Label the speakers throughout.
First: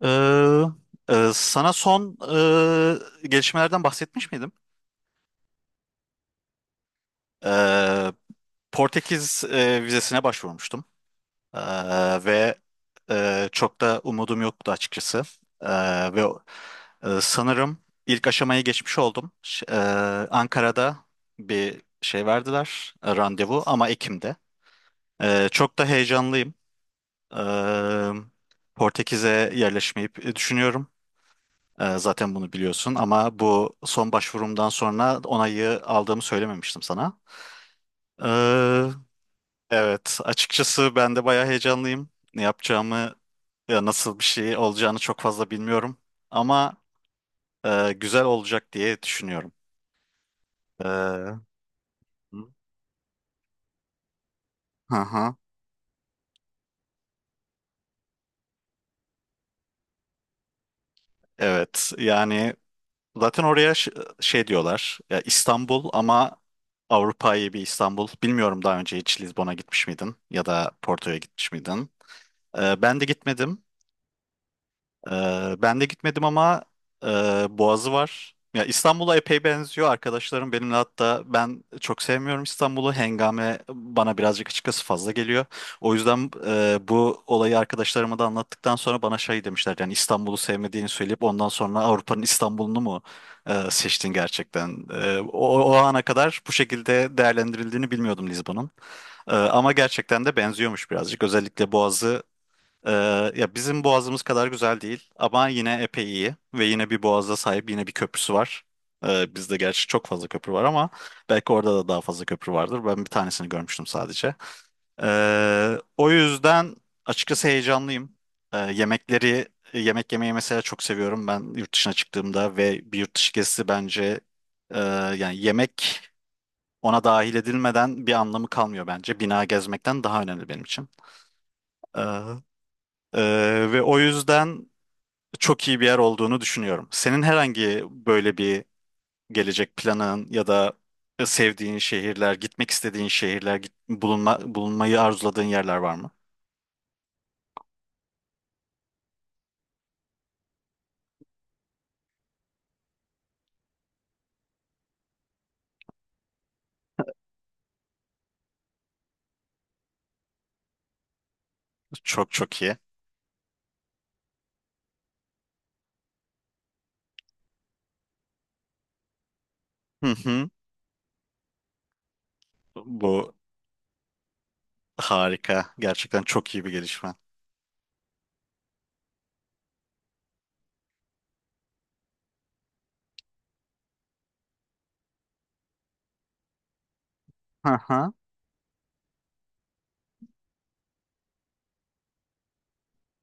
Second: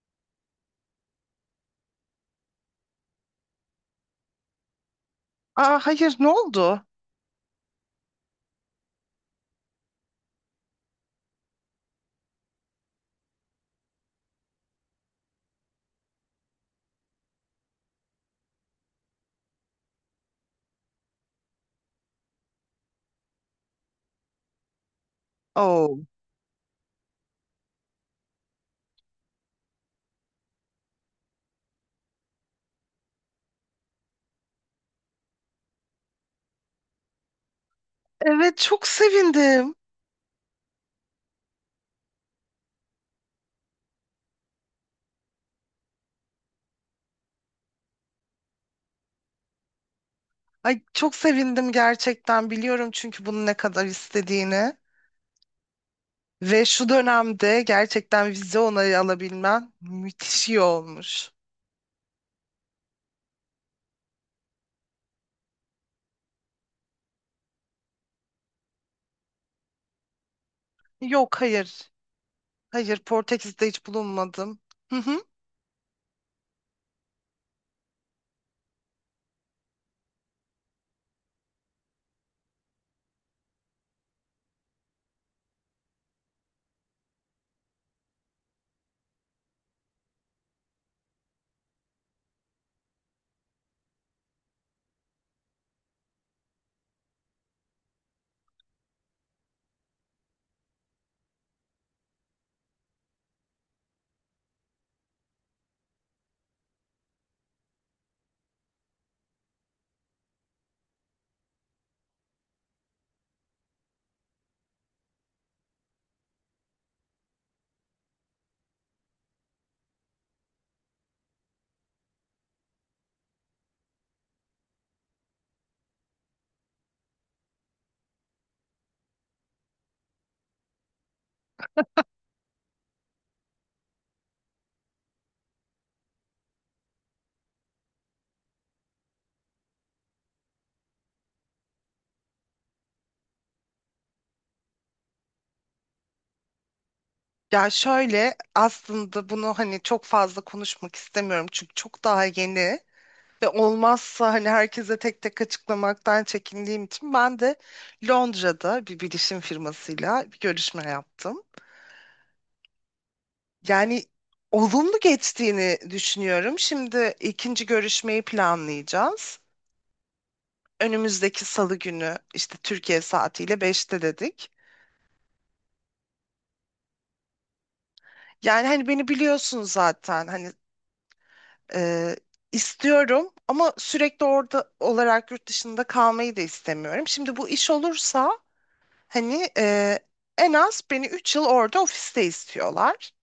Speaker 1: Ee, sana son gelişmelerden bahsetmiş miydim?
Speaker 2: Aa, hayır, ne oldu?
Speaker 1: Ee, Portekiz vizesine başvurmuştum. Ee, ve Çok da umudum yoktu açıkçası. Ee, ve Sanırım ilk aşamayı geçmiş oldum. Ankara'da bir şey verdiler, randevu ama Ekim'de. Çok da
Speaker 2: Oh.
Speaker 1: heyecanlıyım. Ee, Portekiz'e yerleşmeyi düşünüyorum. Zaten bunu biliyorsun ama bu son başvurumdan sonra onayı aldığımı söylememiştim sana.
Speaker 2: Evet, çok
Speaker 1: Ee,
Speaker 2: sevindim.
Speaker 1: evet, açıkçası ben de bayağı heyecanlıyım. Ne yapacağımı, ya nasıl bir şey olacağını çok fazla bilmiyorum. Ama güzel olacak diye düşünüyorum.
Speaker 2: Ay, çok
Speaker 1: Hı
Speaker 2: sevindim gerçekten, biliyorum çünkü bunu ne kadar istediğini.
Speaker 1: hı,
Speaker 2: Ve şu dönemde gerçekten vize onayı alabilmen müthiş iyi olmuş.
Speaker 1: evet, yani zaten oraya şey diyorlar, ya İstanbul ama Avrupa'yı bir İstanbul. Bilmiyorum daha önce hiç Lizbon'a gitmiş miydin ya da Porto'ya
Speaker 2: Yok,
Speaker 1: gitmiş miydin?
Speaker 2: hayır. Hayır,
Speaker 1: Ben de gitmedim.
Speaker 2: Portekiz'de hiç bulunmadım. Hı hı.
Speaker 1: Ben de gitmedim ama e, Boğazı var. Ya İstanbul'a epey benziyor arkadaşlarım benimle hatta ben çok sevmiyorum İstanbul'u. Hengame bana birazcık açıkçası fazla geliyor. O yüzden bu olayı arkadaşlarıma da anlattıktan sonra bana şey demişler yani İstanbul'u sevmediğini söyleyip ondan sonra Avrupa'nın İstanbul'unu mu seçtin gerçekten? O ana kadar bu şekilde değerlendirildiğini bilmiyordum Lizbon'un. Ama gerçekten de benziyormuş birazcık. Özellikle Boğazı, ee, ya bizim boğazımız kadar güzel değil ama yine epey iyi ve yine bir boğaza sahip, yine bir köprüsü var. Bizde gerçi çok fazla köprü var ama belki orada da daha fazla köprü vardır. Ben bir tanesini görmüştüm sadece. O yüzden açıkçası heyecanlıyım. Yemekleri, yemek yemeyi mesela çok seviyorum. Ben yurt dışına çıktığımda ve bir yurt dışı gezisi bence e, yani yemek ona dahil edilmeden bir anlamı kalmıyor bence. Bina gezmekten daha önemli benim için. Ee, ve o yüzden çok iyi bir yer olduğunu düşünüyorum. Senin herhangi böyle bir gelecek planın ya da sevdiğin şehirler, gitmek istediğin şehirler, bulunma, bulunmayı arzuladığın yerler var mı?
Speaker 2: Ya şöyle, aslında bunu hani çok fazla konuşmak istemiyorum çünkü çok daha yeni. Ve olmazsa hani herkese tek tek açıklamaktan çekindiğim için ben de Londra'da bir bilişim firmasıyla bir görüşme yaptım.
Speaker 1: Çok çok iyi.
Speaker 2: Yani olumlu geçtiğini düşünüyorum. Şimdi ikinci görüşmeyi planlayacağız.
Speaker 1: Hı hı.
Speaker 2: Önümüzdeki salı günü işte Türkiye
Speaker 1: Bu
Speaker 2: saatiyle beşte dedik.
Speaker 1: harika. Gerçekten çok iyi bir gelişme.
Speaker 2: Yani hani beni biliyorsun zaten, hani, e, istiyorum ama sürekli orada olarak yurt dışında kalmayı da istemiyorum. Şimdi bu iş
Speaker 1: Hı hı.
Speaker 2: olursa, hani, en az beni 3 yıl orada ofiste istiyorlar.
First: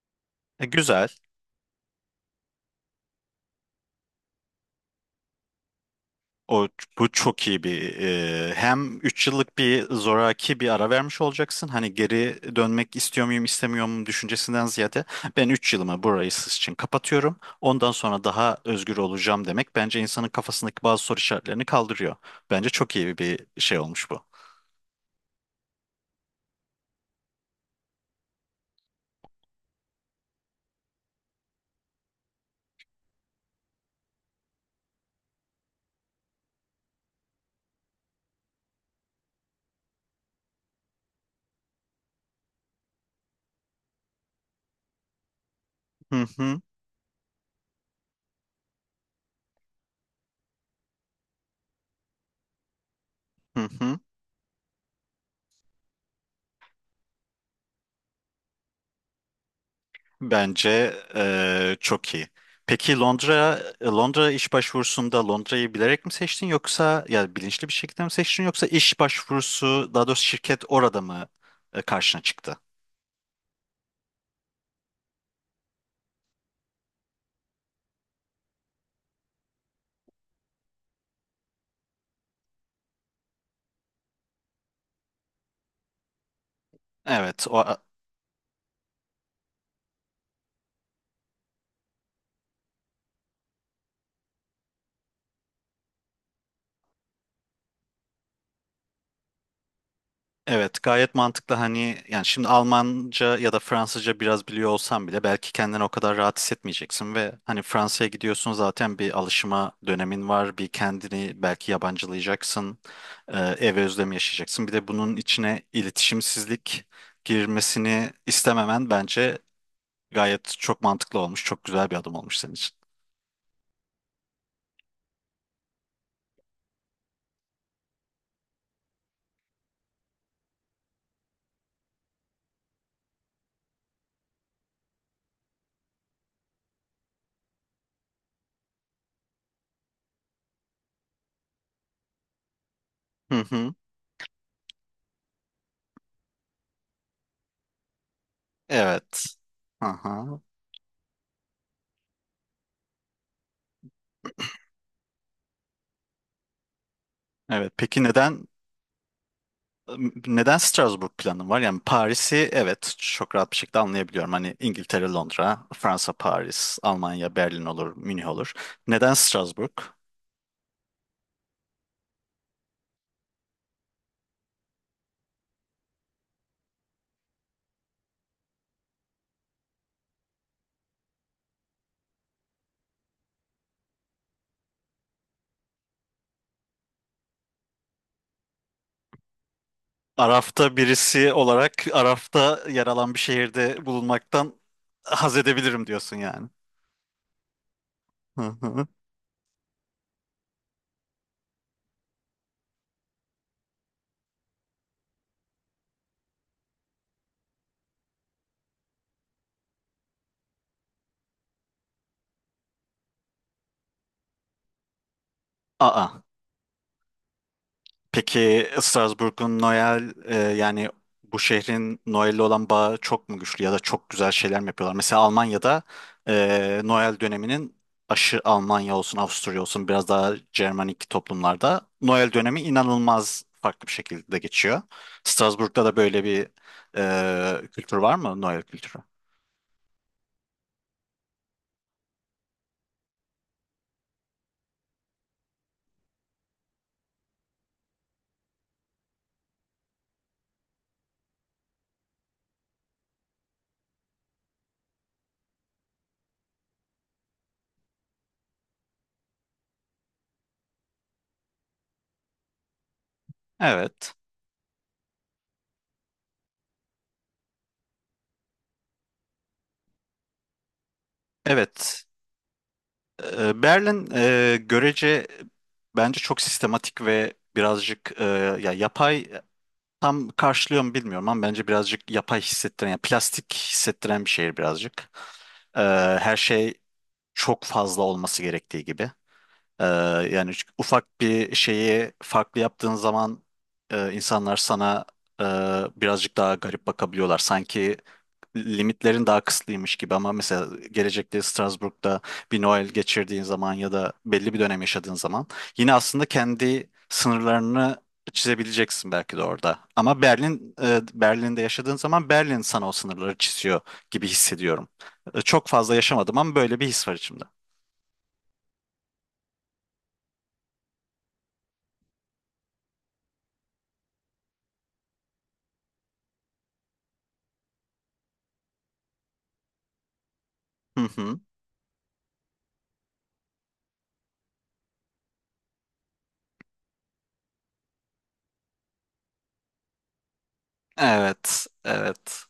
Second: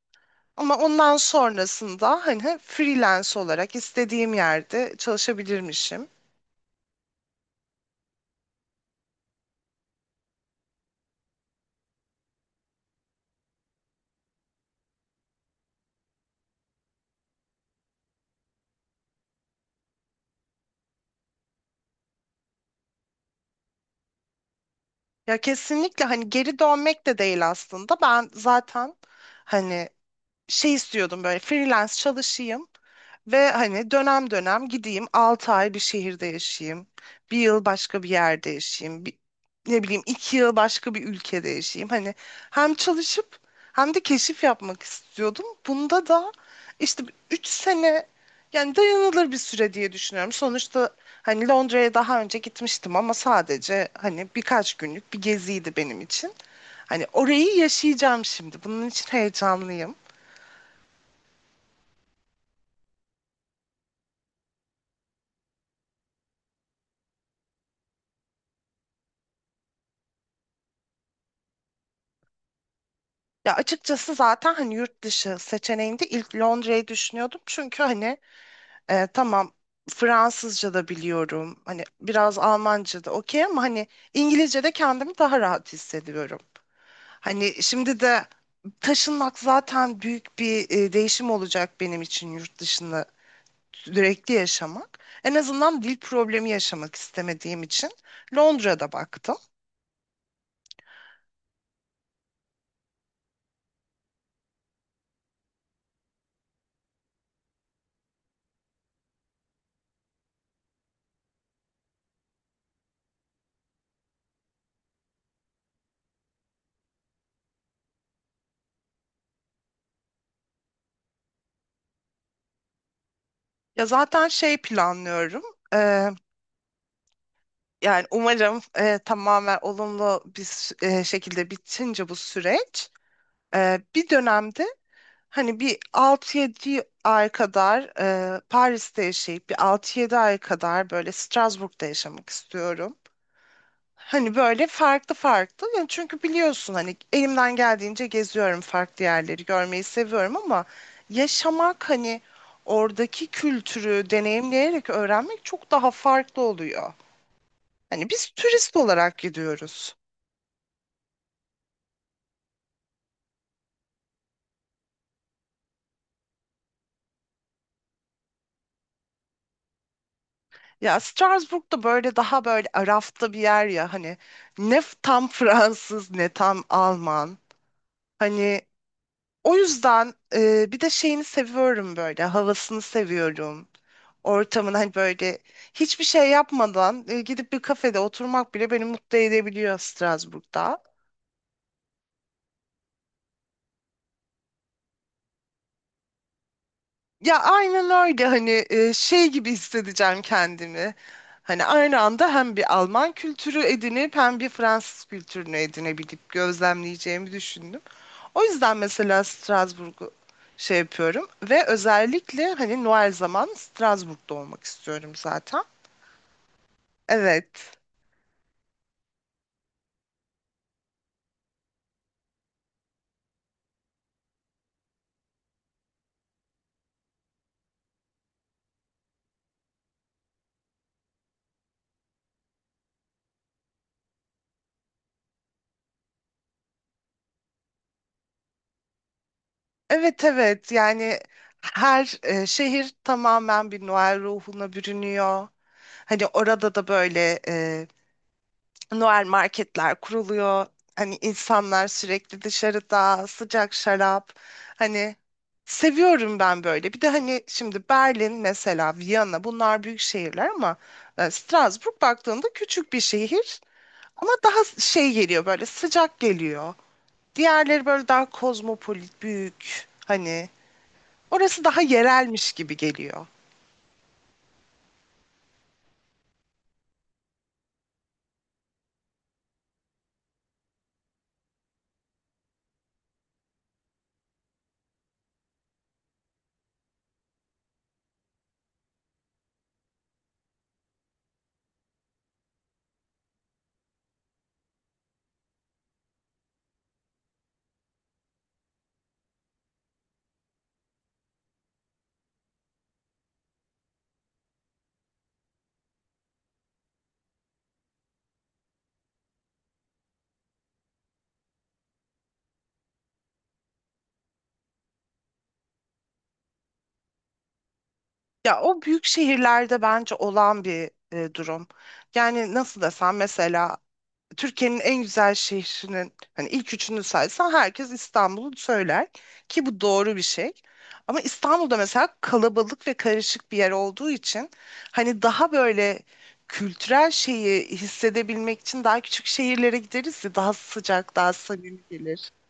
Speaker 2: Ama
Speaker 1: Güzel.
Speaker 2: ondan sonrasında hani freelance olarak istediğim yerde çalışabilirmişim.
Speaker 1: O, bu çok iyi bir hem 3 yıllık bir zoraki bir ara vermiş olacaksın. Hani geri dönmek istiyor muyum istemiyor muyum düşüncesinden ziyade ben 3 yılımı burayı siz için kapatıyorum. Ondan sonra daha özgür olacağım demek bence insanın kafasındaki bazı soru işaretlerini kaldırıyor. Bence çok iyi bir şey olmuş bu.
Speaker 2: Ya kesinlikle, hani, geri dönmek de değil aslında. Ben zaten hani şey istiyordum, böyle freelance çalışayım ve hani dönem dönem gideyim, 6 ay bir şehirde yaşayayım. Bir yıl başka bir yerde yaşayayım. Ne bileyim, 2 yıl başka bir ülkede yaşayayım. Hani hem çalışıp hem de keşif yapmak istiyordum. Bunda
Speaker 1: Hı
Speaker 2: da
Speaker 1: hı,
Speaker 2: işte 3 sene, yani, dayanılır bir süre diye düşünüyorum. Sonuçta hani Londra'ya daha önce gitmiştim ama
Speaker 1: hı
Speaker 2: sadece
Speaker 1: hı.
Speaker 2: hani birkaç günlük bir geziydi benim için. Hani orayı yaşayacağım şimdi. Bunun için heyecanlıyım.
Speaker 1: Bence çok iyi. Peki Londra, Londra iş başvurusunda Londra'yı bilerek mi seçtin yoksa ya bilinçli bir şekilde mi seçtin yoksa iş başvurusu daha doğrusu şirket orada mı karşına çıktı?
Speaker 2: Ya açıkçası zaten hani yurt dışı seçeneğinde ilk Londra'yı düşünüyordum. Çünkü hani, tamam, Fransızca da biliyorum. Hani biraz Almanca da okey ama hani İngilizce de kendimi daha rahat hissediyorum.
Speaker 1: Evet,
Speaker 2: Hani
Speaker 1: o.
Speaker 2: şimdi de taşınmak zaten büyük bir, değişim olacak benim için, yurt dışında sürekli yaşamak. En azından dil problemi yaşamak istemediğim için Londra'da baktım.
Speaker 1: Evet, gayet mantıklı hani yani şimdi Almanca ya da Fransızca biraz biliyor olsan bile belki kendini o kadar rahat hissetmeyeceksin ve hani Fransa'ya gidiyorsun zaten bir alışma dönemin var, bir kendini belki yabancılayacaksın, ev özlemi yaşayacaksın, bir de bunun içine iletişimsizlik girmesini istememen bence gayet çok mantıklı olmuş, çok güzel bir adım olmuş senin için.
Speaker 2: Ya zaten şey planlıyorum. Eee, Yani umarım tamamen olumlu bir şekilde bitince bu süreç, bir dönemde hani bir 6 yedi ay kadar, Paris'te yaşayıp bir 6 yedi ay kadar böyle Strasbourg'da yaşamak istiyorum.
Speaker 1: Hı hı.
Speaker 2: Hani böyle farklı farklı. Yani çünkü biliyorsun hani elimden geldiğince geziyorum, farklı
Speaker 1: Evet.
Speaker 2: yerleri görmeyi seviyorum
Speaker 1: Aha.
Speaker 2: ama yaşamak, hani oradaki kültürü deneyimleyerek öğrenmek çok daha farklı oluyor.
Speaker 1: Evet. Peki
Speaker 2: Hani biz
Speaker 1: neden,
Speaker 2: turist olarak gidiyoruz.
Speaker 1: neden Strasbourg planın var? Yani Paris'i evet çok rahat bir şekilde anlayabiliyorum. Hani İngiltere, Londra, Fransa, Paris, Almanya, Berlin olur, Münih olur. Neden Strasbourg?
Speaker 2: Ya Strasbourg da böyle daha böyle arafta bir yer ya, hani, ne tam Fransız ne tam Alman. Hani, o yüzden, bir de şeyini seviyorum, böyle havasını seviyorum. Ortamın, hani, böyle hiçbir şey yapmadan, gidip bir kafede oturmak bile beni mutlu edebiliyor
Speaker 1: Araf'ta
Speaker 2: Strasbourg'da.
Speaker 1: birisi olarak Araf'ta yer alan bir şehirde bulunmaktan haz edebilirim diyorsun yani.
Speaker 2: Ya aynen öyle,
Speaker 1: Hı
Speaker 2: hani,
Speaker 1: hı.
Speaker 2: şey gibi hissedeceğim kendimi. Hani aynı anda hem bir Alman kültürü edinip hem bir Fransız kültürünü edinebilip gözlemleyeceğimi düşündüm. O yüzden mesela Strasbourg'u şey yapıyorum ve özellikle hani Noel zaman Strasbourg'da olmak istiyorum zaten.
Speaker 1: Aa.
Speaker 2: Evet.
Speaker 1: Peki Strasbourg'un Noel, yani bu şehrin Noel'le olan bağı çok mu güçlü ya da çok güzel şeyler mi yapıyorlar? Mesela Almanya'da, Noel döneminin aşı Almanya olsun Avusturya olsun biraz daha Cermanik toplumlarda Noel dönemi inanılmaz farklı bir şekilde geçiyor. Strasbourg'da da böyle bir kültür var mı? Noel kültürü.
Speaker 2: Evet, evet, yani her, şehir tamamen bir Noel ruhuna bürünüyor. Hani orada da böyle, Noel marketler kuruluyor. Hani insanlar sürekli dışarıda sıcak şarap. Hani, seviyorum ben böyle. Bir de hani şimdi Berlin mesela, Viyana, bunlar büyük şehirler ama, Strasbourg baktığında küçük bir şehir.
Speaker 1: Evet.
Speaker 2: Ama daha şey geliyor, böyle sıcak geliyor. Diğerleri böyle daha kozmopolit, büyük. Hani orası daha
Speaker 1: Evet.
Speaker 2: yerelmiş gibi geliyor.
Speaker 1: Berlin, görece bence çok sistematik ve birazcık ya yapay. Tam karşılıyor mu bilmiyorum ama bence birazcık yapay hissettiren, yani plastik hissettiren bir şehir birazcık. Ee, Her şey çok fazla olması gerektiği gibi. Ee, Yani ufak bir şeyi farklı yaptığın zaman insanlar sana e, birazcık daha garip bakabiliyorlar. Sanki limitlerin daha kısıtlıymış gibi ama mesela gelecekte Strasbourg'da bir Noel geçirdiğin zaman ya da belli bir dönem yaşadığın zaman yine aslında kendi sınırlarını çizebileceksin belki de orada. Ama Berlin'de yaşadığın zaman Berlin sana o sınırları çiziyor gibi hissediyorum. Çok fazla yaşamadım ama böyle bir his var içimde.
Speaker 2: Ya o büyük şehirlerde bence olan bir, durum. Yani nasıl desem, mesela Türkiye'nin en güzel şehrinin hani ilk üçünü saysan herkes İstanbul'u söyler, ki bu doğru bir şey.
Speaker 1: Hı
Speaker 2: Ama
Speaker 1: hı.
Speaker 2: İstanbul'da mesela kalabalık ve karışık bir yer olduğu için hani daha böyle kültürel şeyi hissedebilmek için daha küçük şehirlere gideriz ya, daha sıcak, daha
Speaker 1: Evet,
Speaker 2: samimi gelir.
Speaker 1: evet.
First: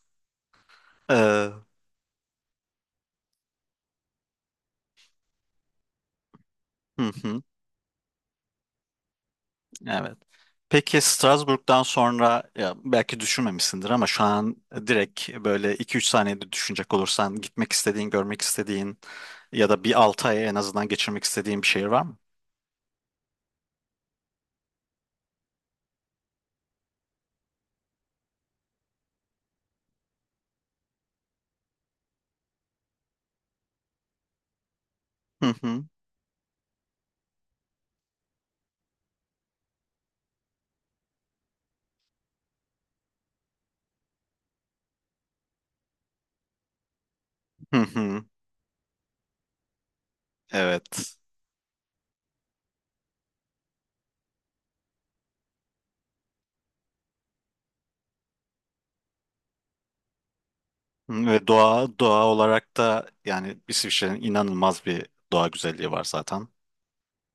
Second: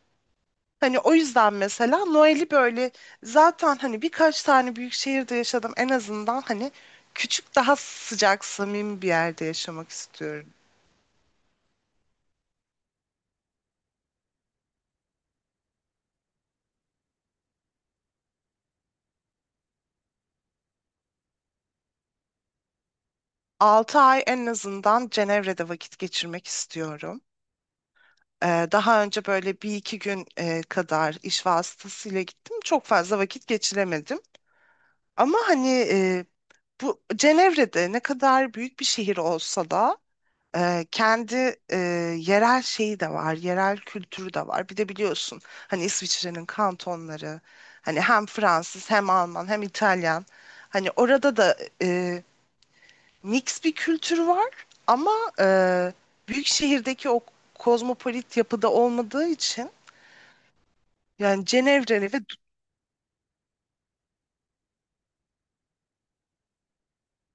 Speaker 2: Hani o
Speaker 1: Ee,
Speaker 2: yüzden mesela Noel'i böyle, zaten hani birkaç tane büyük şehirde yaşadım, en azından hani
Speaker 1: hı hı.
Speaker 2: küçük, daha sıcak, samimi bir yerde yaşamak
Speaker 1: Evet.
Speaker 2: istiyorum.
Speaker 1: Peki Strasbourg'dan sonra, ya belki düşünmemişsindir ama şu an direkt böyle iki üç saniyede düşünecek olursan gitmek istediğin, görmek istediğin ya da bir 6 ay en azından geçirmek istediğin bir şehir var mı?
Speaker 2: 6 ay en azından Cenevre'de vakit geçirmek istiyorum. Daha önce böyle bir iki gün, kadar iş vasıtasıyla gittim. Çok fazla vakit geçiremedim. Ama
Speaker 1: Hı
Speaker 2: hani,
Speaker 1: hı.
Speaker 2: bu Cenevre'de ne kadar büyük bir şehir olsa da, kendi, yerel şeyi de var, yerel kültürü de var. Bir de biliyorsun hani İsviçre'nin kantonları,
Speaker 1: Hı
Speaker 2: hani
Speaker 1: hı.
Speaker 2: hem Fransız, hem Alman, hem İtalyan. Hani
Speaker 1: Evet.
Speaker 2: orada da mix bir kültür var ama, eee, büyük şehirdeki o kozmopolit yapıda olmadığı için, yani
Speaker 1: Ve doğa,
Speaker 2: Cenevre'li ve
Speaker 1: doğa olarak da yani İsviçre'nin inanılmaz bir doğa güzelliği var zaten.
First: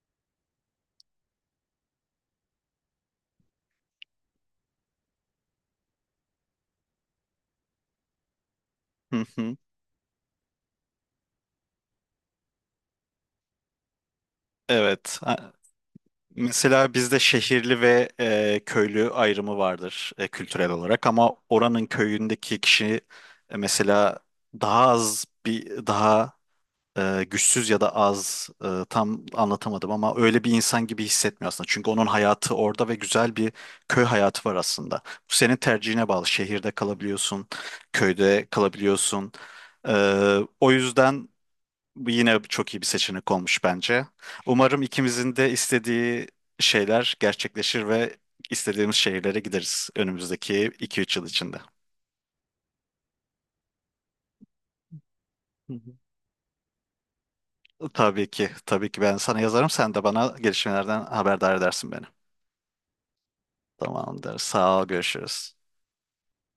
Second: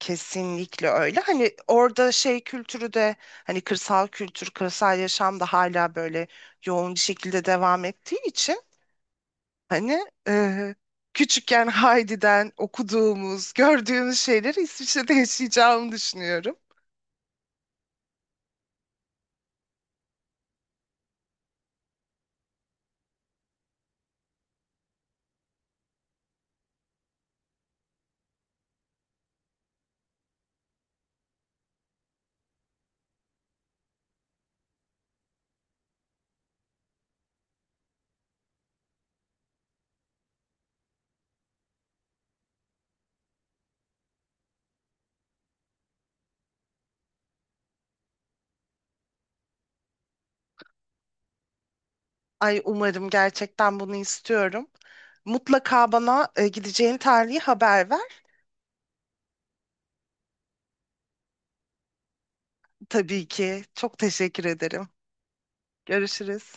Speaker 2: kesinlikle öyle. Hani orada şey kültürü de, hani kırsal kültür, kırsal yaşam da hala böyle yoğun bir şekilde devam ettiği için,
Speaker 1: Hı hı.
Speaker 2: hani, küçükken Heidi'den okuduğumuz, gördüğümüz şeyleri İsviçre'de
Speaker 1: Evet. Ha,
Speaker 2: yaşayacağımı düşünüyorum.
Speaker 1: mesela bizde şehirli ve köylü ayrımı vardır kültürel olarak ama oranın köyündeki kişi mesela daha az bir daha güçsüz ya da az, tam anlatamadım ama öyle bir insan gibi hissetmiyor aslında. Çünkü onun hayatı orada ve güzel bir köy hayatı var aslında. Bu senin tercihine bağlı. Şehirde kalabiliyorsun, köyde kalabiliyorsun. E, o yüzden. Bu yine çok iyi bir seçenek olmuş bence. Umarım ikimizin de istediği şeyler gerçekleşir ve istediğimiz şehirlere gideriz önümüzdeki iki üç yıl içinde.
Speaker 2: Ay umarım, gerçekten bunu istiyorum.
Speaker 1: Hı
Speaker 2: Mutlaka
Speaker 1: hı.
Speaker 2: bana, gideceğin tarihi haber ver.
Speaker 1: Tabii ki, tabii ki, ben sana yazarım. Sen de bana gelişmelerden haberdar edersin beni.
Speaker 2: Tabii ki. Çok
Speaker 1: Tamamdır.
Speaker 2: teşekkür
Speaker 1: Sağ ol,
Speaker 2: ederim.
Speaker 1: görüşürüz.
Speaker 2: Görüşürüz.